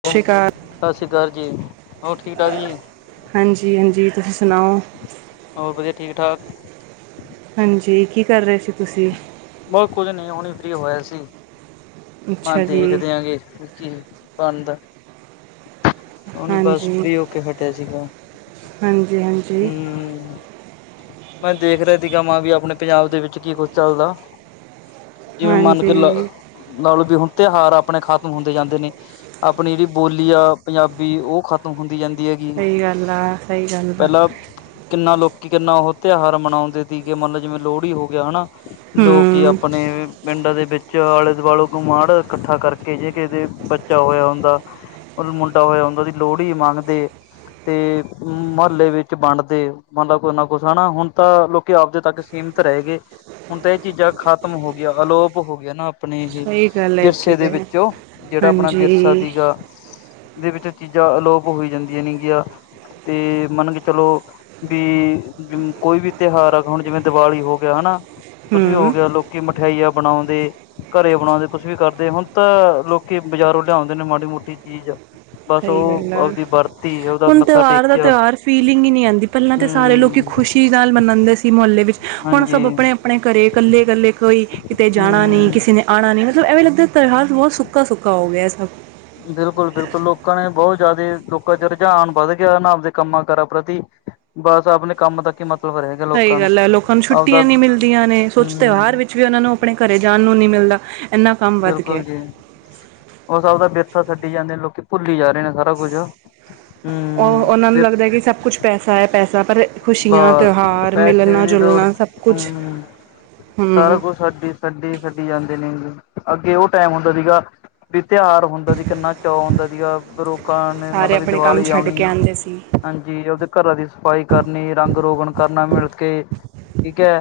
ਸਤਿ ਉਹ, ਸ਼੍ਰੀ ਅਕਾਲ ਸਾਸਰੀ ਕਾਲ ਜੀ। ਹੋਰ ਠੀਕ-ਠਾਕ ਜੀ? ਹਾਂਜੀ-ਹਾਂਜੀ। ਤੁਸੀਂ ਸੁਣਾਓ? ਹੋਰ ਵਧੀਆ, ਠੀਕ-ਠਾਕ। ਹਾਂਜੀ, ਕੀ ਕਰ ਰਹੇ ਸੀ ਤੁਸੀਂ? ਬਸ ਕੁੱਝ ਨਹੀਂ। ਹੁਣੇ ਈ ਫ੍ਰੀ ਹੋਇਆ ਸੀ ਮੈਂਹਾ ਅੱਛਾ ਜੀ ਦੇਖਦੇ ਆ ਗੇ ਕੀ ਬਣਦਾ। ਉਹ ਨੀ ਬਸ ਹਾਂਜੀ ਫ੍ਰੀ ਹੋ ਕੇ ਫਿਰ ਗ‌ਏ ਸੀ ਹਾਂਜੀ-ਹਾਂਜੀ। ਮੈਂ ਦੇਖਦਾਂ ਤੀਗਾਂ, ਮੈਹਾ ਆਪਣੇ ਪੰਜਾਬ ਦੇ ਵਿੱਚ ਕੀ ਕੁਛ ਚੱਲਦਾ। ਜਿਵੇਂ ਮੰਨ ਕੇ ਹਾਂਜੀ ਹਾਂਜੀ ਨਾਲੇ ਦਿਨ-ਤਿਉਹਾਰ ਆਪਣੇ ਖ਼ਤਮ ਹੁੰਦੇ ਜਾਂਦੇ ਨੇ। ਆਪਣੀ ਜੇੜੀ ਬੋਲੀ ਆ ਪੰਜਾਬੀ। ਉਹ ਖਤ ਤਮ ਹੁੰਦੀ ਜਾਂਦੀ ਐਗੀ। ਸਹੀ ਗੱਲ ਆ ਸਹੀ ਗੱਲ ਆ ਪਹਿਲਾਂ ਕਿੰਨਾ ਲੋਕੀ, ਕਿੰਨਾ ਉਹ ਤਿਉਹਾਰ ਮਨਾਉਂਦੇ ਤੀਗੇ। ਮੰਨ ਲੋ ਜਿਵੇਂ ਲੋਹੜੀ ਹੋ ਗਿਆ, ਹਨਾ। ਲੋਕੀ ਹੂੰ ਆਪਣੇ ਪਿੰਡਾਂ ਦੇ ਵਿੱਚੋਂ, ਆਲੇ-ਦੁਵਾਲੋ ਕੁਮਾਂੜ੍ਹ ਇਕੱਠਾ ਕਰਕੇ, ਜੇ ਕਿਹੇ ਦੇ ਬੱਚਾ ਹੋਇਆ ਹੁੰਦਾ ਉਹਨੂੰ ਮੁੰਡਾ ਹੋਇਆ ਹੁੰਦਾ। ਉਹਦੀ ਲੋਹੜੀ ਮੰਨਦੇ ਤੇ ਮੁਹੱਲੇ ਵਿੱਚ ਵੰਡਦੇ ਮਤਬ ਕੁਛ ਨਾ ਕੁਛ ਹਨਾ। ਹੁਣ ਤਾਂ ਲੋ ਕਿ ਆਪਦੇ ਤੱਕ ਸੀਮਿਤ ਰਹਿਗੇ। ਹੁਣ ਤਾਂ ਇਹ ਚੀਜ਼ਾਂ ਖ਼ਤਮ ਹੋਗੀਆਂ। ਅਲੋਪ ਹੋਗਿਆ ਨਾ ਆਪਣੇ ਇਹ ਸਹੀ ਗੱਲ ਹੈਗੀ ਵਿਰਸੇ ਦੇ ਹੈ ਵਿੱਚੋਂ, ਜਿਹੜਾ ਆਪਣਾ ਵਿਰਸਾ ਹਾਂਜੀ ਤੀਗਾ ਇਹਦੇ ਵਿੱਚੋਂ ਚੀਜ਼ਾਂ ਅਲੋਪ ਹੋਈ ਜਾਂਦੀਆਂ ਨੇਗੀਆਂ ਤੇ ਮੰਨ ਕੇ ਚਲੋ ਬੀ, ਜ ਕੋਈ ਵੀ ਤਿਉਹਾਰ ਆ। ਹੁਣ ਜਿਵੇਂ ਦਿਵਾਲੀ ਹੋ ਗਿਆ ਹਨਾ। ਕੁੱਛ ਵੀ ਹੋ ਹੂੰ ਗਿਆ। ਲੋਕੀ ਮਠਿਆਈਆਂ ਬਣਾਉਂਦੇ, ਘਰੇ ਬਣਾਉਂਦੇ ਕੁਛ ਵੀ ਕਰਦੇ। ਹੁਣ ਤਾਂ ਲੋਕੀ ਬਾਜ਼ਾਰੋਂ ਲਿਆਉਂਦੇ ਨੇ, ਮਾੜੀ-ਮੋਟੀ ਚੀਜ਼ ਬਸ ਸਹੀ ਗੱਲ ਉਹ ਆ। ਆਪਦੀ ਵਰਤੀ ਉਹਦਾ ਹੁਣ ਮੱਥਾ ਤਿਉਹਾਰ ਦਾ ਟੇਕਿਆ ਤਿਉਹਾਰ ਫੀਲਿੰਗ ਈ ਨੀ ਆਂਦੀ ਪਹਿਲਾਂ ਤੇ ਸਾਰੇ ਲੋਕ ਹਮ ਖੁਸ਼ੀ ਨਾਲ ਮਨਾਂਦੇ ਸੀ, ਮੁਹੱਲੇ ਵਿੱਚ। ਹੁਣ ਹਾਂਜੀ ਸਭ ਆਪਣੇ-ਆਪਣੇ ਘਰੇ, ਇਕੱਲੇ-ਇਕੱਲੇ ਕੋਈ ਕਿਤੇ ਜਾਣਾ ਨੀ। ਹਮ ਕਿਸੀ ਨੇ ਆਂਣਾ ਨੀ। ਮਤਲਬ ਐਵੇਂ ਲੱਗਦਾ ਤਿਉਹਾਰ ਬਹੁਤ ਸੁੱਕਾ-ਸੁੱਕਾ ਹੋ ਗਿਆ ਸਭ ਬਿਲਕੁਲ-ਬਿਲਕੁਲ ਲੋਕਾਂ ਨੇ ਬਹੁਤ ਜ਼ਿਆਦੇ। ਲੋਕਾਂ 'ਚ ਰੁਝਾਨ ਵੱਧ ਗਿਆ ਨਾ। ਆਪਦੇ ਕੰਮਾਂ-ਕਾਰਾਂ ਪ੍ਰਤੀ ਬਸ ਆਪਣੇ ਕੰਮ ਤੱਕ ਈ ਮਤ ਸਹੀ ਗੱਲ ਐ। ਲੋਕਾਂ ਨੂੰ ਛੁੱਟੀਆਂ ਨੀ ਮਿਲਦੀਆਂ ਨੇ। ਸੋਚ ਤਿਉਹਾਰ ਹੂੰ, ਵਿੱਚ ਵੀ ਉਹਨਾਂ ਨੂੰ ਆਪਣੇ ਘਰੇ ਜਾਣ ਨੂੰ ਨੀ ਮਿਲਦਾ। ਇੰਨਾ ਕੰਮ ਵੱਧ ਬਿਲਕੁਲ ਗਿਆ ਜੀ। ਉਹ ਸਭ ਦਾ ਵਿਰਸਾ ਛੱਡੀ ਜਾਂਦੇ ਨੇ। ਲੋਕੀ ਭੁੱਲੀ ਜਾ ਰਹੇ ਨੇ ਸਾਰਾ ਕੁੱਝ। ਉਹ-ਉਹਨਾਂ ਨੂੰ ਲੱਗਦਾ ਵਿਰਸ ਕਿ ਸਭ ਕੁਛ ਪੈਸਾ ਏ ਪੈਸਾ। ਪਰ ਖੁਸ਼ੀਆਂ, ਬਸ ਤਿਉਹਾਰ ਤੇ ਪੈਸੇ ਦੀ ਦੌੜ ਮਿਲਣਾ-ਜੁਲਣਾ ਸਭ ਹੂੰ ਕੁਛ ਸਾਰਾ ਹਮ ਕੁਛ ਸਾਡੀ ਸੱਡੀ-ਸੱਡੀ ਜਾਂਦੇ ਨੇ। ਅੱਗੇ ਓ ਟੈਮ ਹੁੰਦਾ ਸੀਗਾ ਵੀ ਤੇਆਰ ਹੁੰਦਾ ਸੀ ਕਿੰਨਾ ਚੋ ਹੁੰਦਾ ਸੀਗਾ ਪਰ ਓ ਦੁਕਾਨ ਨੇ ਸਾਰੇ ਮਤਲਬ ਵੀ ਆਪਣੇ ਕੰਮ ਦਿਵਾਲੀ ਛੱਡ ਕੇ ਆਓਣੀ ਆਉਂਦੇ ਸੀ ਹਾਂਜੀ ਓਦੇ ਕਰਾਂ ਦੀ ਸਫ਼ਾਈ ਕਰਨੀ ਰੰਗ-ਰੋਗਣ ਕਰਨਾ ਮਿਲਕੇ ਠੀਕ ਐ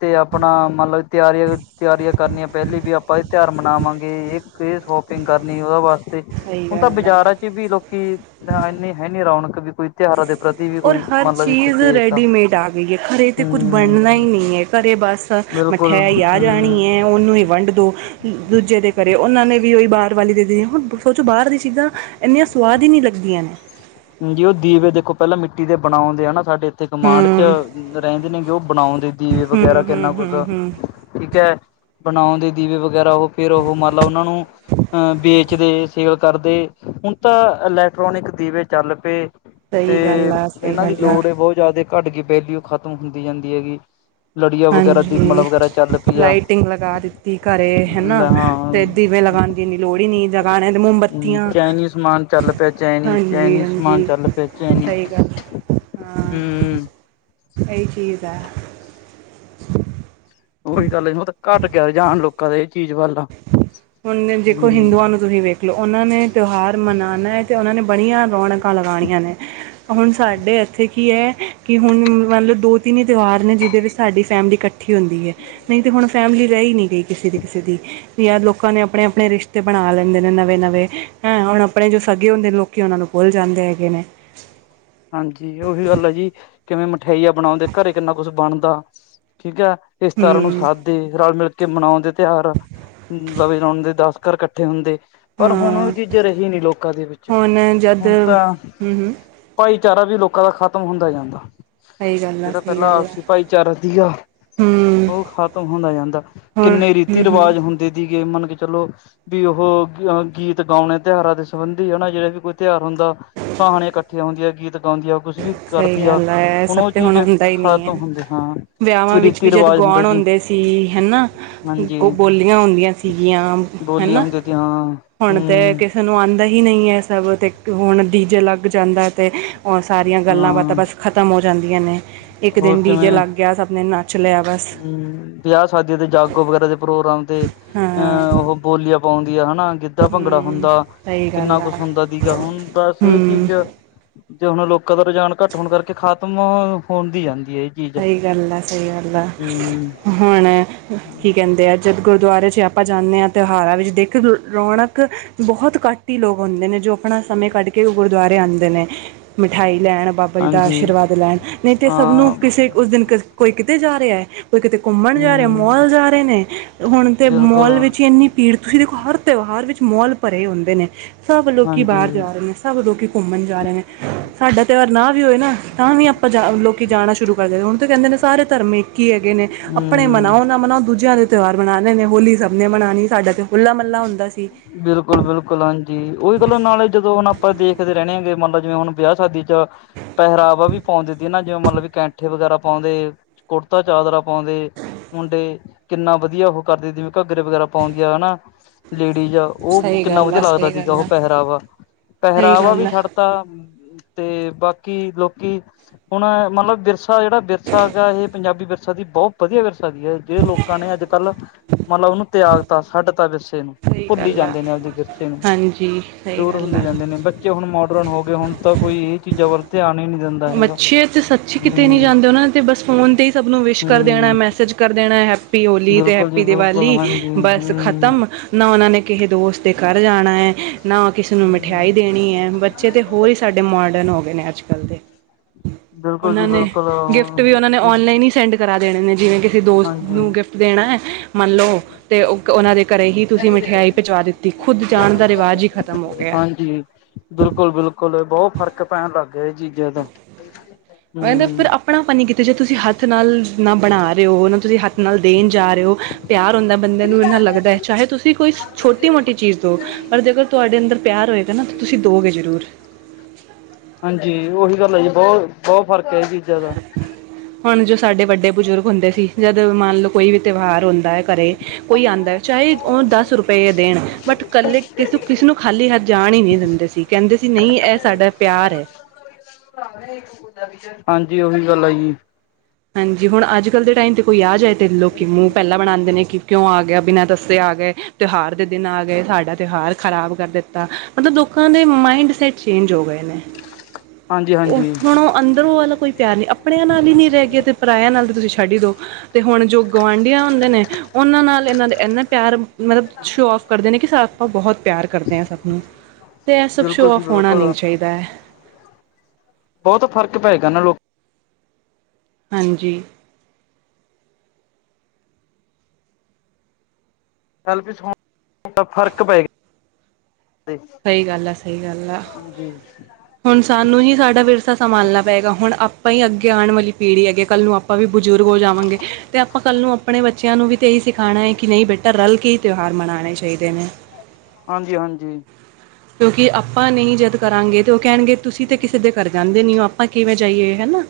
ਤੇ ਆਪਣਾ ਮਨ ਲੋ ਤਿਆਰੀਆਂ-ਤਿਆਰੀਆਂ ਕਰਨੀਆਂ ਪੈਲੀ ਵੀ ਆਪ ਪਾਂ ਬਈ ਤੇਆਰ ਮਨਾਵਾਂਗੇ ਏਕ ਏ ਸ਼ੋਪਿੰਗ ਕਰਨੀ ਓਦੇ ਵਾਸਤੇ ਸਹੀ ਹੁਣ ਤਾਂ ਗੱਲ ਆ ਬਾਜ਼ਾਰਾਂ ਚ ਵੀ ਲੋਕੀ ਦਾ ਇੰਨੀ ਹੈ ਨੀ ਰੌਣਕ ਵੀ ਕੋਈ ਤਿਉਹਾਰਾਂ ਦੇ ਪ੍ਰਤੀ ਵੀ ਔਰ ਕੋਈ ਹਰ ਮਤਲਬ ਵੀ ਚੀਜ਼ ਸੁਚੇਤ ਰੈਡੀਮੇਡ ਆ ਗਈ ਏ ਘਰੇ ਤੇ ਕੁਝ ਹਮ ਬਣਨਾ ਈ ਨਈ ਏ ਘਰੇ ਬਸ ਤਾਂ ਬਿਲਕੁਲ ਮਿਠੈਈ ਆ ਜਾਣੀ ਹਮ ਐ ਓਨੂੰ ਈ ਵੰਡ ਦੋ ਤਾ ਦੂਜੇ ਦੇ ਕਰੇ ਓਨਾਂ ਨੇ ਵੀ ਓਈ ਬਾਹਰ ਵਾਲੀ ਦੇ ਦੇਣੀ ਏ ਹੁਣ ਸੋਚੋ ਬਾਹਰ ਦੀ ਚੀਜ਼ਾਂ ਐਨੀਆਂ ਸਵਾਦ ਈ ਨੀ ਲੱਗਦੀਆਂ ਨੇ। ਜੋ ਦੀਵੇ ਦੇਖੋ ਪੈਲਾਂ ਮਿੱਟੀ ਦੇ ਬਣਾਉਂਦੇ ਆ ਨਾ ਸਾਡੇ ਇੱਥੇ ਕਮਾਂਡ ਚ ਹਮ ਰੈਂਦੇ ਨੇ ਜੋ ਬਣਾਉਣ ਦੇ ਦੀਵੇ ਹੂੰ ਵਗੈਰਾ ਹੂੰ ਕਿੰਨਾ ਕੁਛ ਹੂੰ ਹੂੰ ਠੀਕ ਐ ਬਣਾਉਣ ਦੇ ਦੀਵੇ ਵਗੈਰਾ ਓ ਫਿਰ ਓਹ ਮੰਨ ਲੋ ਓਨਾਂ ਨੂੰ ਅ ਵੇਚਦੇ ਸੇਵਾ ਕਰਦੇ ਹੁਣ ਤਾਂ ਇਲੈਕਟ੍ਰੋਨਿਕ ਦੀਵੇ ਚੱਲ ਪੇ ਸਹੀ ਤੇ ਗੱਲ ਆ ਸਹੀ ਏਨਾਂ ਦੀ ਗੱਲ ਆ ਲੋੜ ਬੋਹਤ ਜ਼ਿਆਦਾ ਕਟ ਗੀ ਵੈਲਿਯੂ ਖਤਮ ਹੁੰਦੀ ਜਾਂਦੀ ਹੈਗੀ। ਲੜੀਆਂ ਵਗੈਰਾ ਦੀਪਮਾਲਾ ਹਾਂਜੀ ਵਗੈਰਾ ਚੱਲ ਪੀ ਆ ਲਾਈਟਿੰਗ ਲਗਾ ਦਿੱਤੀ ਘਰੇ ਹਨਾ ਲਾਂ ਹਾਂ ਆਂ। ਤੇ ਦੀਵੇ ਲਗਾਉਣ ਦੀ ਇੰਨੀ ਲੋੜ ਹੀ ਨਹੀਂ ਜਗਾਣੇ ਤੇ ਹੂੰ ਮੋਮਬੱਤੀਆਂ ਚੈਨੀ ਸਮਾਨ ਚੱਲ ਪਿਆ ਚੈਨੀ ਹਾਂਜੀ ਚੈਨੀ ਸਮਾਨ ਹਾਂਜੀ ਚੱਲ ਪਯਾ ਚੈਨੀ ਸਹੀ ਗੱਲ ਹੂੰ। ਐਈ ਚੀਜ਼ ਐ। ਓਈ ਗੱਲ ਏ ਮਤਲਬ ਕੱਟ ਗਯਾ ਰਜਾਣ ਲੋਕਾਂ ਦਾ ਇਹ ਚੀਜ਼ ਵੱਲ ਆ ਹੁਣ ਏ ਦੇਖੋ ਹਿੰਦੂਆਂ ਨੂੰ ਤੁਸੀਂ ਵੇਖ ਲੋ ਓਨਾਂ ਨੇ ਤਓਹਾਰ ਮਨਾਣਾ ਤੇ ਓਨਾਂ ਨੇ ਬੜੀਆਂ ਰੌਣਕਾਂ ਲਗਾਣੀਆਂ ਨੇ। ਹੁਣ ਸਾਡੇ ਐਥੇ ਕੀ ਐ ਕਿ ਹੁਣ ਮਨਲੋ ਦੋ-ਤਿੰਨ ਈ ਤਓਹਾਰ ਨੇ ਜਿਦੇ ਵਿੱਚ ਸਾਡੀ ਫੈਮਿਲੀ ਕੱਠ ਠੀ ਹੁੰਦੀ ਐ ਨਈ ਤੇ ਹੁਣ ਫੈਮਿਲੀ ਰੈ ਈ ਨੀ ਗਈ ਕਿਸੇ ਦੀ ਕਿਸੇ ਦੀ ਯਾਰ ਲੋਕ ਲੋਕਾਂ ਨੇ ਆਪਣੇ-ਆਪਣੇ ਰਿਸ਼ਤੇ ਬਣਾ ਲੈਂਦੇ ਨੇ ਨਵੇਂ-ਨਵੇਂ ਹੈਂ ਹੁਣ ਆਪਣੇ ਜੋ ਸਗੇ ਹੁੰਦੇ ਨੇ ਓ ਕਿ ਓਨਾਂ ਨੂੰ ਭੁੱਲ ਜਾਂਦੇ ਹੈਗੇ ਨੇ ਹਾਂਜੀ ਓਈ ਗੱਲ ਐ ਜੀ ਕਿਵੇਂ ਮਠਾਈਆਂ ਬਣਾਉਂਦੇ ਘਰੇ ਕਿੰਨਾ ਕੁਛ ਬਣਦਾ, ਠੀਕ ਐ। ਇਸ ਤਾਰ੍ਹਾਂ ਨੂੰ ਹੂੰ ਸਾਥ ਦੇ ਰਲ-ਮਿਲ ਕੇ ਕੇ ਮਨਾਉਦੇ ਤੇਹਾਰ ਨਵੇ ਰਾਉਣ ਦੇ ਦਸ ਕਰ ਕੱਠੇ ਹੁੰਦੇ। ਪਰ ਹੁਣ ਓ ਹਾਂ ਚੀਜ਼ ਰਹੀ ਨੀ ਲੋਕਾਂ ਦੇ ਵਿੱਚ ਹੁਣ ਤਾਂ ਹੂੰ-ਹੂੰ। ਭਾਈਚਾਰਾ ਵੀ ਲੋਕਾਂ ਦਾ ਖ਼ਤਮ ਹੁੰਦਾ ਜਾਂਦਾ। ਸਹੀ ਗੱਲ ਆ ਜੇੜਾ ਸਹੀ ਪੈਲਾਂ ਗੱਲ ਆ ਆਪਸੀ ਭਾਈਚਾਰਾ ਸੀਗਾ। ਹੂੰ ਓ ਖਤਮ ਹੁੰਦਾ ਜਾਂਦਾ ਹੁਣ ਕਿੰਨੇ ਹੂੰ ਹੂੰ ਰੀਤੀ-ਰਿਵਾਜ ਹੁੰਦੇ ਸੀਗੇ ਮੰਨ ਕੇ ਚਲੋ ਵੀ ਓਹ ਅ ਗੀਤ ਗਾਓਣੇ ਤੇਹਾਰਾ ਦੇ ਸੰਬੰਧੀ ਹਨਾ ਜੇੜੇ ਵੀ ਕੋਈ ਤੇਹਾਰ ਹੁੰਦਾ ਸਹਾਣੀਆਂ ਕੱਠੀਆਂ ਹੁੰਦੀਆਂ ਗੀਤ ਗਾਉਂਦੀਆਂ ਕੁਛ ਅੱਜ ਵੀ ਸਹੀ ਕਰਦੀ ਆ ਗੱਲ ਹੈ ਇਹ ਹੁਣ ਸਭ ਓ ਚੀਜ਼ ਖਤਮ ਹੁੰਦੀ ਹਾਂ। ਵਿਆਵਾ ਕੋਈ ਵਿੱਚ ਵੀ ਰੀਤੀ ਜਦ ਰਿਵਾਜ ਹੁੰਦਾ ਗੋਣ ਜੀ ਹੁੰਦੇ ਸੀ ਹੈਨਾ ਹਾਂਜੀ ‌ਅੱਗੋ ਬੋਲੀਆਂ ਹੁੰਦੀਆਂ ਸੀ। ਸੀਗੀਆਂ ਬੋਲੀਆਂ ਹੈਨਾ ਹੁੰਦੀਆਂ ਤੀ ਹਾਂ ਹੁਣ ਤੇ ਹਮ ਕਿਸ ਨੂੰ ਆਂਦਾ ਹੀ ਨਈ ਹੈ ਸਭ ਅਤੇ ਹੁਣ ਡੀਜੇ ਲੱਗ ਜਾਂਦਾ ਤੇ ਓ ਦੀਆਂ ਗੱਲਾਂ ਬਾਤਾਂ ਹਾਂ ਬਸ ਖਤਮ ਹੋ ਜਾਂਦੀਆਂ ਨੇ ਇੱਕ ਹੋਰ ਦਿਨ ਡੀ ਜੇ ਲੱਗ ਗਿਆ ਸਭ ਨੇ ਨਾ ਉਛਲਯਾ ਬਸ। ਹੂੰ ਵਿਆਹ ਸ਼ਾਦੀਆਂ ਦੇ ਜਾਗੋ ਵਗੈਰਾ ਦੇ ਪ੍ਰੋਗਰਾਮ ਤੇ ਹਾਂ ਅਮ ਓਹ ਬੋਲੀਆਂ ਪਾਉਂਦੀਆਂ ਹਨਾ‌। ਗਿੱਧਾ ਭੰਗੜਾ ਹਮ ਹੁੰਦਾ ਸਹੀ ਕਿੰਨਾ ਗੱਲ ਆ ਕੁਛ ਹੁੰਦਾ ਸੀਗਾ ਹੁਣ ਬਸ ਇਹ ਹਮ ਚੀਜ਼ ਜੇ ਹੁਣ ਲੋਕਾਂ ਦਾ ਰੁਝਾਨ ਘੱਟ ਹੋਣ ਕਰਕੇ ਖ਼ਤਮ ਹੋਣ ਦੀ ਜਾਂਦੀ ਹੈ। ਚੀਜ਼। ਸਹੀ ਗੱਲ ਆ ਸਹੀ ਗੱਲ ਆ ਹੂੰ। ਹੁਣ ਕੀ ਕਹਿੰਦੇ ਆ ਜਦ ਗੁਰਦੁਆਰੇ 'ਚ ਆਪਾਂ ਜਾਂਨੇ ਹਾਂ ਤਿਹਾਰਾਂ ਵਿੱਚ ਦੇਖੋਂ ਰ ਰੌਣਕ ਬਹੁਤ ਘੱਟ ਘੱਟ ਹੀ ਲੋਕ ਹੁੰਦੇ ਨੇ ਜੋ ਆਪਣਾ ਸਮੇਂ ਕੱਢ ਕੇ ਗੁਰਦੁਆਰੇ ਆਂਦੇ ਨੇ ਮਿਠਾਈ ਲੈਣ। ਬੰਦਾ ਹਾਂਜੀ ਆਸ਼ੀਰਵਾਦ ਲੈਣ ਨਹੀਂ ਤੇ ਸਭ ਨੂੰ ਹਾਂ ਕਿਸੇ ਉਸ ਦਿਨ ਕੋਈ ਕਿਤੇ ਜਾ ਰਿਹਾ ਹੈ ਕੋਈ ਕਿਤੇ ਘੁੰਮਣ ਜਾ ਰਿਹਾ ਹੂੰ ਮੌਲ ਜਾ ਰਹੇ ਨੇ ਹੁਣ ਤੇ ਬਿਲਕੁਲ ਮੌਲ ਵਿੱਚ ਇੰਨੀ ਪੀੜਤ ਤੁਸੀਂ ਦੇਖੋ ਹਰ ਤਿਉਹਾਰ ਵਿੱਚ ਮੌਲ ਭਰੇ ਹੁੰਦੇ ਨੇ ਸਭ ਲੋਕੀ ਹਾਂਜੀ ਬਾਹਰ ਜਾ ਰਹੇ ਨੇ। ਸਭ ਲੋਕ ਘੁੰਮਣ ਜਾ ਰਹੇ ਨੇ। ਸਾਡਾ ਤਿਉਹਾਰ ਨਾ ਵੀ ਹੋਏ ਨਾ ਤਾਂ ਵੀ ਆਪਾਂ ਜਾ ਲੋਕੀ ਜਾਣਾ ਸ਼ੁਰੂ ਹੁਣ ਤਾਂ ਕਹਿੰਦੇ ਨੇ ਸਾਰੇ ਧਰਮ ਇੱਕ ਹੀ ਹੈਗੇ ਨੇ ਆਪਣੇ ਹੂੰ। ਮਨਾਓ ਨਾ ਮਨਾਓ ਦੂਜਿਆਂ ਦੇ ਤਿਉਹਾਰ ਮਨਾਨੇ ਨੇ ਹੋਲੀ ਸਭ ਨੇ ਮਨਾਣੀ ਸਾਡਾ ਤੇ ਹੋਲਾ ਮਹਲਾ ਹੁੰਦਾ ਸੀ। ਬਿਲਕੁਲ, ਬਿਲਕੁਲ ਹਾਂਜੀ। ਉਹੀ ਗੱਲਾਂ ਨਾਲੇ ਜਦੋਂ ਹੁਣ ਆਪਾਂ ਦੇਖਦੇ ਰੇਨੇ ਆਾਂਗੇ। ਮੰਨ ਲਓ ਜਿਵੇਂ ਹੁਣ ਵਿਆ ਸ਼ਾਦੀ ਚ ਪਹਿਰਾਵਾ ਵੀ ਪੌਂਦੇ ਦਦੀ ਨਾ। ਜਿਵੇਂ ਮਨਲ ਵੀ ਕੈਂਠੇ ਵਗੈਰਾ ਪੌਂਦੇ ਕੁੜਤਾ ਚਾਦਰਾ ਪੌਂਦੇ ਮੁੰਡੇ ਕਿੰਨਾ ਵਧੀਆ ਉਹ ਕਰਦੇ ਸੀ ਘੱਗਰੇ ਵਗੈਰਾ ਪਾਉਂਦੀ ਆ ਹਨਾ। ਲੇਡੀਜ਼ ਉਹ ਸਹੀ ਕਿੰਨਾ ਗੱਲ ਵਧੀਆ ਆ ਲੱਗਦਾ ਸਹੀ ਤੀਗਾ। ਗੱਲ ਉਹ ਆ ਪਹਿਰਾਵਾ ਸਹੀ ਪਹਿਰਾਵਾ ਗੱਲ ਵੀ ਆ ਛੱਡਤਾ ਤੇ ਬਾਕੀ ਲੋਕੀ ਹੁਣ ਮਲਬ ਵਿਰਸਾ ਜਿਹੜਾ ਵਿਰਸਾ ਗਾ ਇਹ ਪੰਜਾਬੀ ਵਿਰਸਾ ਦੀ ਬਹੁ ਵਧੀਆ ਵਿਰਸਾ ਸੀ ਜੇ ਲੋਕਾਂ ਨੇ ਅੱਜ ਕੱਲ ਮੰਨ ਲਓ ਉਨੂੰ ਤਿਆਗਤਾ ਛੱਡ ਤਾ ਸਹੀ ਭੁੱਲੀ ਗੱਲ ਆ, ਜਾਂਦੇ ਨੇ ਆਪਦੇ ਵਿਰਸੇ ਨੂੰ ਹਾਂਜੀ ਸਹੀ ਦੂਰ ਗੱਲ ਹੁੰਦੀ ਆ ਜਾਂਦੀ। ਨੇ ਬੱਚੇ ਹੁਣ ਮੋਡਰਨ ਹੋ ਗਏ। ਹੁਣ ਤਾਂ ਕੋਈ ਇਹ ਚੀਜ਼ਾਂ ਵੱਲ ਧਿਆਨ ਈ ਨੀ। ਮੱਛੀ ਅਤੇ ਸੱਚੀ ਕਿਤੇ ਨੀ ਜਾਂਦੇ। ਉਹਨਾਂ ਨੇ ਤੇ ਬਸ ਫੋਨ ਤੇ ਹੀ ਸਭ ਨੂੰ ਵਿਸ਼ ਕਰ ਦੇਣਾ। ਹੂੰ ਮੈਸੇਜ ਕਰ ਦੇਣਾ ਏ। ਹੈਪੀ ਹੋਲੀ ਤੇ ਬਿਲਕੁਲ ਜੀ ਹੈਪੀ ਬਿਲਕੁਲ ਦੀਵਾਲੀ ਹਾਂਜੀ ਬਸ ਹੂੰ। ਖਤਮ। ਨਾ ਉਨਾਂ ਨੇ ਕਿਸੇ ਦੋਸਤ ਦੇ ਘਰ ਜਾਣਾ ਏ ਨਾ ਕਿਸੇ ਨੂੰ ਮਿਠਿਆਈ ਹੂੰ ਦੇਣੀ ਏ। ਬੱਚੇ ਤੇ ਹੋਰ ਹੀ ਸਾਡੇ ਮੋਡਰਨ ਹੋ ਗਏ ਨੇ ਅੱਜ ਕੱਲ ਦੇ। ਬਿਲਕੁਲ ਜੀ ਉਨਾਂ ਨੇ ਬਿਲਕੁਲ ਗਿਫਟ ਵੀ ਉਨਾਂ ਨੇ ਹਾਂਜੀ। ਓਨਲਾਈਨ ਈ ਸੈਂਡ ਕਰਾਂ ਦੇਣੇ ਨੇ। ਜਿਵੇਂ ਕਿਸੇ ਦੋਸਤ ਨੂੰ ਗਿਫਟ ਦੇਣਾ ਹੈ। ਮੰਨ ਲਓ ਤੇ ਓ ਕ ਉਹਨਾਂ ਦੇ ਘਰੇ ਹੀ ਤੁਸੀਂ ਮਿਠਿਆਈ ਪਿਜਵਾ ਦਿੱਤੀ। ਖੁੱਦ ਜਾਣ ਦਾ ਰਿਵਾਜ ਹੀ ਖਤਮ। ਤਮ ਹੋ ਗਿਆ ਹਾਂਜੀ। ਬਿਲਕੁਲ, ਬਿਲਕੁਲ ਬਹੁਤ ਫ਼ਰਕ ਪੈਣ ਲੱਗ ਗਿਆ। ਇਹ ਚੀਜ਼ਾਂ ਦਾ ਹਮ ਆਪਣਾ ਪਣ ਨੀ ਕਿ ਕਿਤੇ ਜੇ ਤੁਸੀਂ ਹੱਥ ਨਾਲ ਨਾ ਬਣਾ ਰੇ ਓ ਤੁਸੀਂ ਹੱਥ ਨਾਲ ਦੇਣ ਜਾ ਰਹੇ ਓ ਪਿਆਰ ਹੁੰਦਾ। ਬੰਦੇ ਨੂੰ ਇੰਨਾ ਲੱਗਦਾ ਹੈ ਚਾਹੇ ਤੁਸੀਂ ਕੋਈ ਛੋਟੀ ਮੋਟੀ ਚੀਜ਼ ਦਉ। ਪਰ ਜੇਕਰ ਤੁਹਾਡੇ ਅੰਦਰ ਪਿਆਰ ਹੋਏਗਾ ਨਾ ਤਾਂ ਤੁਸੀਂ ਦੋਗੇ ਜ਼ਰੂਰ। ਹਾਂਜੀ, ਉਹੀ ਗੱਲ ਹੈ। ਬਹੁਤ, ਬਹੁਤ ਫ਼ਰਕ ਹੈ ਇਹ ਚੀਜ਼ਾਂ ਦਾ। ਹੁਣ ਜੋ ਸਾਡੇ ਵੱਡੇ ਬਜ਼ੁਰਗ ਹੁੰਦੇ ਸੀ। ਜਦ ਮੰਨ ਲੋ ਕੋਈ ਵੀ ਤਿਉਹਾਰ ਹੁੰਦਾ ਏ ਘਰੇ ਕੋਈ ਆਂਦਾ ਏ ਚਾਹੇ ਓ ਦਸ ਰੁਪਈਏ ਦੇਣ ਬਟ ਕੱਲੇ ਕਿਸ ਕਿਸੇ ਨੂੰ ਖਾਲੀ ਹੱਥ ਜਾਣ ਈ ਨੀ ਦਿੰਦੇ ਸੀ। ਕਹਿੰਦੇ ਸੀ ਨਹੀਂ ਇਹ ਸਾਡਾ ਪਿਆਰ ਐ। ਹਾਂਜੀ ਓਹੀ ਗੱਲ ਆਜੀ। ਹਾਂਜੀ। ਹੁਣ ਅੱਜ ਕੱਲ੍ਹ ਦੇ ਟਾਈਮ ਤੇ ਕੋਈ ਆ ਜਾਏ ਤੇ ਲੋਕੀ ਮੂੰਹ ਪਹਿਲਾਂ ਬਣਾਉਂਦੇ ਨੇ ਕਿ ਕਿਉਂ ਆ ਗਿਆ? ਬਿਨਾਂ ਦੱਸੇ ਆ ਗਏ। ਤਿਉਹਾਰ ਦੇ ਦਿਨ ਆ ਗਏ। ਸਾਡਾ ਤਿਉਹਾਰ ਖਰਾਬ ਕਰ ਦਿੱਤਾ। ਮਤਲਬ ਲੋਕਾਂ ਦੇ ਮਾਇੰਡ ਸੈ ਚੇਂਜ ਹੋ ਗਏ ਨੇ। ਹਾਂਜੀ ਉਹ ਹਾਂਜੀ। ਹੁਣ ਉਹ ਅੰਦਰੋਂ ਵਾਲਾ ਕੋਈ ਪਿਆਰ ਨੀ ਆਪਣਿਆਂ ਨਾਲ ਹੀ ਨਹੀਂ ਰਹਿ ਗਿਐ ਤੇ ਪਰਾਇਆਂ ਨਾਲ ਤਾਂ ਤੁਸੀਂ ਛੱਡ ਈ ਦਿਓ। ਤੇ ਹੁਣ ਜੋ ਗੁਆਂਢੀਆਂ ਹੁੰਦੇ ਨੇ। ਉਨਾਂ ਨਾਲ ਇਨਾਂ ਦੇ ਐਨੇ ਪਿਆਰ ਮਤਲਬ ਸ਼ੋਅ ਆਫ ਕਰਦੇ ਨੇ ਕਿ ਆਪਾਂ ਬਹੁਤ ਪਿਆਰ ਕਰਦੇ ਹਾਂ ਸਭ ਨੂੰ। ਤੇ ਇਹ ਸਭ ਬਿਲਕੁਲ ਜੀ ਸ਼ੋਅਓਫ ਹੋਣਾ ਬਿਲਕੁਲ ਨਹੀਂ ਚਾਹੀਦੇ। ਬਹੁਤ ਫ਼ਰਕ ਪਏਗਾ ਨਾ ਲੋਕ ਹਾਂਜੀ। ਚੱਲ ਵੀ [unintelligible] ਫ਼ਰਕ ਪਏ ਸਹੀ ਗੱਲ ਆ, ਸਹੀ ਗੱਲ ਆ। ਹਾਂਜੀ, ਹੁਣ ਸਾਨੂੰ ਹੀ ਸਾਡਾ ਵਿਰਸਾ ਸੰਭਾਲਣਾ ਪਏਗਾ, ਹੁਣ ਆਪਾਂ ਈ ਅੱਗੇ ਆਣ ਵਾਲੀ ਪੀੜ੍ਹੀ ਹੈਗੀ, ਕੱਲ੍ਹ ਨੂੰ ਆ ਪਾਂ ਵੀ ਬਜ਼ੁਰਗ ਹੋ ਜਾਵਾਂਗੇ, ਤੇ ਆਪਾਂ ਕੱਲ ਨੂੰ ਅਪਣੇ ਬੱ ਬੱਚਿਆਂ ਨੂੰ ਵੀ ਤੇ ਇਹੀ ਸਿਖਾਣਾ ਏ ਕਿ, ਨਹੀਂ ਬੇਟਾ ਰਲਕੇ ਹੀ ਤਿਉਹਾਰ ਮਨਾਣੇ ਚਾਹੀਦੇ ਨੇ। ਹਾਂਜੀ-ਹਾਂਜੀ। ਕਿਉਂਕਿ ਆਪਾਂ ਨਹੀਂ ਜਦ ਕਰਾਂਗੇ, ਤਾਂ ਉਹ ਕਹਿਣਗੇ ਤੁਸੀਂ ਤੇ ਕਿਸੇ ਦੇ ਘਰ ਜਾਂਦੇ ਨੀ ਓ, ਆਪਾਂ ਕਿਵੇਂ ਜਾਈਏ ਹੈਨਾ।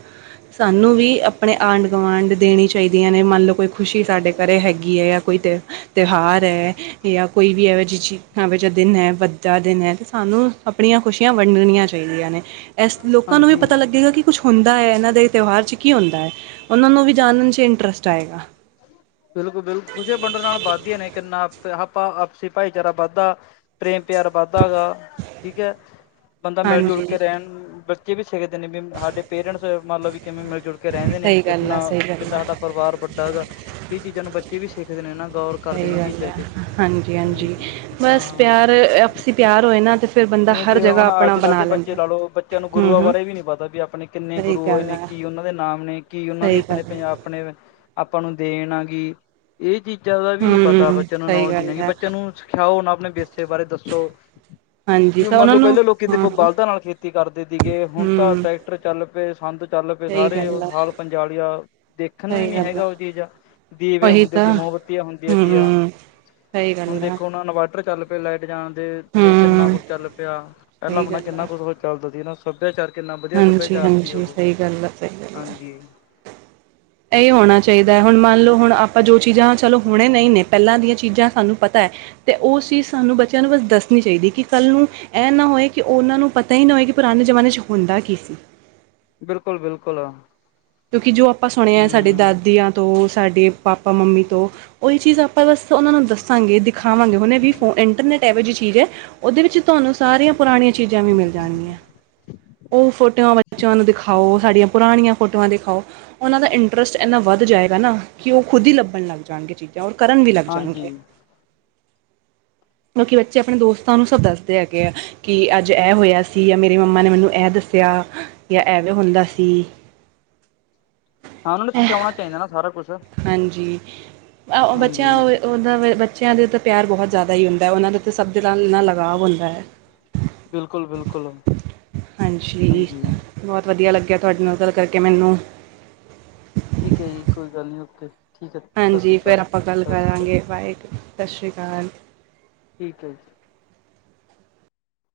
ਸਾਨੂੰ ਵੀ ਅਪਣੇ ਆਂਢ-ਗੁਆਂਢ ਦੇਣੀ ਚਾਹੀਦੀਆਂ ਨੇ, ਮੰਨਲੋ ਕੋਈ ਖੁਸ਼ੀ ਸਾਡੇ ਘਰ ਹੈਗੀ ਏ, ਯਾ ਕੋਈ ਤੇ, ਤਿਉਹਾਰ ਹੈ ਯਾ ਕੋਈ ਵੀ ਇਹਵੇ ਜਿ ਆਵੇ ਜਿਹਾ ਦਿਨ ਹੈ ਅੱਜ ਦਾ ਦਿਨ ਏ, ਤੇ ਸਾਨੂੰ ਆਪਣੀਆਂ ਖੁਸ਼ੀਆਂ ਵੰਡਣੀਆਂ ਚਾਹੀਦੀਆਂ ਨੇ। ਇਸ ਲੋਕਾਂ ਨੂੰ ਵੀ ਹਾਂਜੀ। ਪਤਾ ਲੱਗੇਗਾ ਕਿ ਕੁਛ ਹੁੰਦਾ ਏ, ਇਹਨਾਂ ਦੇ ਤਿਉਹਾਰ 'ਚ ਕੀ ਹੁੰਦਾ ਐ। ਉਹਨਾਂ ਨੂੰ ਵੀ ਜਾਨਣ'ਚ ਇੰਟਰਸਟ ਆਏਗਾ। ਬਿਲਕੁਲ-ਬਿਲਕੁਲ, ਖੁਸ਼ੀਆਂ ਵੰਡਣ ਨਾਲ ਵੱਧਦੀਆਂ ਨੇ ਕਿੰਨਾ ਆਪਾ-ਆਪਸੀ ਭਾਈਚਾਰਾ ਬੱਧਦਾ। ਪ੍ਰੇਮ-ਪਿਆਰ ਬੱਧਦਾ ਗਾ, ਠੀਕ ਐ। ਬੰਦਾ ਹਾਂਜੀ ਮਿਲ-ਜੁਲਕੇ ਰਹਿਣ, ਬੱਚੇ ਵੀ ਸਿੱਖਦੇ ਨੇ ਵੀ ਸਾਡੇ ਪੇਰੈਂਟਸ ਮੰਨਲੋ ਵੀ ਕਿਵੇਂ ਮਿਲ-ਜੁਲ ਰਹਿੰਦੇ ਨੇ, ਸਹੀ ਗੱਲ ਆ ਕਿੰਨਾ, ਸਹੀ ਗੱਲ ਕਿੰਡਾ ਆ ਸਾਡਾ ਪਰਿਵਾਰ ਵੱਡਾ ਗਾ, ਇਹ ਚੀਜ਼ਾਂ ਨੂੰ ਬੱਚੇ ਵੀ ਸਿੱਖਦੇ ਨੇ, ਇਹ ਨਾ ਗੌਰ ਕਰਦੇ ਸਹੀ ਨੇ ਇਹ ਗੱਲ ਚੀਜ਼ਾਂ ਐ, ਤੇ। ਹਮ ਹਾਂਜੀ-ਹਾਂਜੀ ਬਸ ਹਾਂ ਪਿਆਰ, ਆਪਸੀ ਪਿਆਰ ਹੋਏ ਨਾ ਤੇ ਫਿਰ ਬੰਦਾ ਜਿਵੇਂ ਹਰ ਕਿ ਜਗ੍ਹਾ ਹੁਣ ਆਪਣਾ ਅੱਜ-ਕੱਲ੍ਹ ਬਣਾ ਦੇ ਬੱਚੇ ਲੈਂਦਾ ਲਾਲੋ, ਬੱਚਿਆਂ ਨੂੰ ਹੂੰ ਗੁਰੂਆਂ ਹੂੰ ਬਾਰੇ ਵੀ ਨੀ ਪਤਾ ਵੀ ਆਪਣੇ ਕਿੰਨੇ ਸਹੀ ਗੁਰੂ ਹੋਏ ਗੱਲ ਨੇ। ਹੈ ਕੀ ਉਹਨਾਂ ਦੇ ਨਾਮ ਨੇ, ਕੀ ਉਹਨਾਂ ਦੀ ਸਹੀ ਗੱਲ ਆਪਣੇ ਹੈ ਪੰਜਾਬ, ਆਪਣੇ ਆਪਾਂ ਨੂੰ ਦੇਣ ਆ ਗੀ। ਇਹ ਚੀਜ਼ਾਂ ਦਾ ਵੀ ਨੀ ਪਤਾ, ਹੂੰ ਬੱਚੇ ਨੂੰ ਸਹੀ ਨੌਲਜ ਗੱਲ ਨਹੀਂ ਗੀ, ਹੈ ਬੱਚਿਆ ਨੂੰ ਸਿਖਯਾਓ ਨਾ ਆਪਣੇ ਵਿਰਸੇ ਬਾਰੇ ਦੱਸੋ। ਹਾਂਜੀ ਜਿਵੇਂ ਤਾਂ ਉਹਨਾਂ ਮੰਨਲੋ ਨੂੰ ਪਹਿਲਾਂ ਲੋਕੀ ਹਾਂ ਦੇਖੋ ਹਾਂ ਬਲਦਾਂ ਨਾਲ ਖੇਤੀ ਕਰਦੇ ਤੀਗੇ, ਹੁਣ ਤਾਂ ਹੂੰ ਟਰੈਕਟਰ ਚੱਲ ਪਏ, ਸੰਦ ਚੱਲ ਪਏ ਸਹੀ ਸਾਰੇ ਗੱਲ ਉਹ ਆ ਹਾਲ-ਪੰਜਾਲੀਆਂ, ਦੇਖਣ ਨੂੰ ਹੀ ਸਹੀ ਨੀ ਗੱਲ ਆ ਹੈਗਾ ਉਹ ਚੀਜ਼। ਦੀਵੇ ਉਹੀ ਹੁੰਦੇ ਤੀ, ਤਾਂ ਮੋਮਬੱਤੀਆਂ ਹੁੰਦੀਆਂ ਤੀ ਆ, ਹੂੰ ਸਹੀ ਹੁਣ ਗੱਲ ਆ ਦੇਖੋ ਹੁਣ ਇਨਵਰਟਰ ਚੱਲ ਪ ਲਾਈਟ ਜਾਣ ਦੇ ਤੇ ਕਿੰਨਾ ਹੂੰ ਕੁਛ ਚੱਲ ਪਿਆ, ਪਹਿਲਾਂ ਸਹੀ ਅਪਣਾ ਗੱਲ ਆ ਕਿੰਨਾ ਕੁਛ ਚੱਲਦਾ ਸੀ ਹਨਾ। ਸੱਭਿਆਚਾਰ ਕਿੰਨਾ ਵਧੀਆ, ਹਾਂਜੀ ਸੱਭਿਆਚਾਰ ਤੀ ਹਾਂਜੀ ਉਹ, ਸਹੀ ਗੱਲ ਆ ਸਹੀ ਗੱਲ ਆ ਹਾਂਜੀ। ਇਹ ਹੋਣਾ ਚਾਹੀਦਾ ਏ, ਹੁਣ ਮੰਨ ਲਓ ਹੁਣ ਆਪਾਂ ਜੋ ਚੀਜ਼ਾਂ ਚਲੋ ਹੁਣੇ ਨਹੀਂ ਨੇ, ਪਹਿਲਾਂ ਦੀਆਂ ਚੀਜ਼ਾਂ ਸਾਨੂੰ ਪਤਾ ਏ ਤੇ ਉਸ ਚੀਜ਼ ਸਾਨੂੰ ਬੱਚਿਆਂ ਨੂੰ ਬਸ ਦੱਸਣੀ ਚਾਹੀਦੀ, ਕਿ ਕੱਲ ਨੂੰ ਐਨਾ ਹੋਏ ਕਿ ਉਨ੍ਹਾਂ ਪਤਾ ਈ ਨਾ ਹੋਏ, ਕਿ ਪੁਰਾਣੇ ਜ਼ਮਾਨੇ 'ਚ ਹੁੰਦਾ ਕੀ ਸੀ। ਬਿਲਕੁਲ-ਬਿਲਕੁਲ। ਕਿਉਂਕਿ ਜੋ ਆਪਾਂ ਸੁਣਿਆ, ਸਾਡੇ ਹੂੰ ਦਾਦੀਆਂ ਤੋ, ਸਾਡੇ ਪਾਪਾ-ਮੰਮੀ ਤੋ ਉਹੀ ਚੀਜ਼ ਆਪਾਂ ਬਸ ਉਹਨਾਂ ਨੂੰ ਦੱਸਾਂਗੇ, ਦਿਖਾਵਾਂਗੇ ਹੁਣ ਵੀ ਫੋਨ ਇੰਟਰਨੈਂਟ ਇਹੋ ਜਿਹੀ ਚੀਜ਼ ਏ। ਉਹਦੇ ਵਿੱਚ ਤੁਹਾਨੂੰ ਸਾਰੀਆਂ ਪੁਰਾਣੀਆਂ ਚੀਜ਼ਾਂ ਵੀ ਮਿਲ ਜਾਣਗੀਆਂ। ਉਹ ਫੋਟੋਆਂ ਬੱਚਿਆਂ ਨੂੰ ਦਿਖਾਓ, ਸਾਡੀਆਂ ਪੁਰਾਣੀਆਂ ਫੋਟੋਆਂ ਦਿਖਾਓ। ਉਹਨਾਂ ਦਾ ਇੰਟਰਸਟ ਇੰਨਾ ਵੱਧ ਜਾਏਗਾ ਨਾ, ਕਿ ਉਹ ਖੁਦ ਹੀ ਲੱਭਣ ਲੱਗ ਜਾਣਗੇ ਚੀਜ਼। ਜਾਂ ਓਰ ਕਰਨ ਵੀ ਲੱਗ ਹਾਂਜੀ। ਜਾਣਗੇ। ਕਿਉਕਿ, ਬੱਚੇ ਆਪਣੇ ਦੋਸਤਾਂ ਨੂੰ ਸਭ ਦੱਸਦੇ ਹੈਗੇ ਆ। ਕਿ ਅੱਜ ਐ ਹੋਇਆ ਸੀ, ਯਾ ਮੇਰੀ ਮੰਮਾ ਨੇ ਮੈਨੂੰ ਐ ਦੱਸਿਆ, ਯਾ ਐਵੇਂ ਹੁੰਦਾ ਸੀ। ਹਾਂ, ਉਹਨਾਂ ਨੂੰ ਸਿਖਯਾਉਣਾ ਚਾਹੀਦਾ ਨਾ, ਸਾਰਾ ਕੁਛ। ਹਾਂਜੀ, ਹਾਂਜੀ। ਬੱਚਿਆਂ ਉਹਦਾ, ਬੱਚਿਆਂ ਦੇ ਤਾਂ ਪਿਆਰ ਬਹੁਤ ਜ਼ਿਆਦਾ ਹੀ ਹੁੰਦਾ ਐ, ਉਹਨਾਂ ਦੇ ਸ਼ਬਦ ਦੇ ਨਾਲ ਇੰਨਾ ਲਗਾਵ ਹੁੰਦਾ ਹੈ। ਬਿਲਕੁਲ-ਬਿਲਕੁਲ ਹਾਂਜੀ। ਬਹੁਤ ਵਧੀਆ ਲੱਗਿਆ ਤੁਹਾਡੇ ਨਾਲ ਗੱਲ ਕਰਕੇ, ਮੈਨੂੰ। ਠੀਕ ਐ ਜੀ ਕੋਈ ਗੱਲ ਨੀ, ਓਕੇ। ਠੀਕ ਹੈ ਸਤਿ ਹਾਂਜੀ, ਸ਼੍ਰੀ ਫਿਰ ਅਕਾਲ, ਆਪਾਂ ਗੱਲ ਸਤਿ ਸ਼੍ਰੀ ਅਕਾਲ ਕਰਾਂਗੇ, ਬਾਏ ਸਾਸਰੀ ਕਾਲ ਠੀਕ ਐ ਜੀ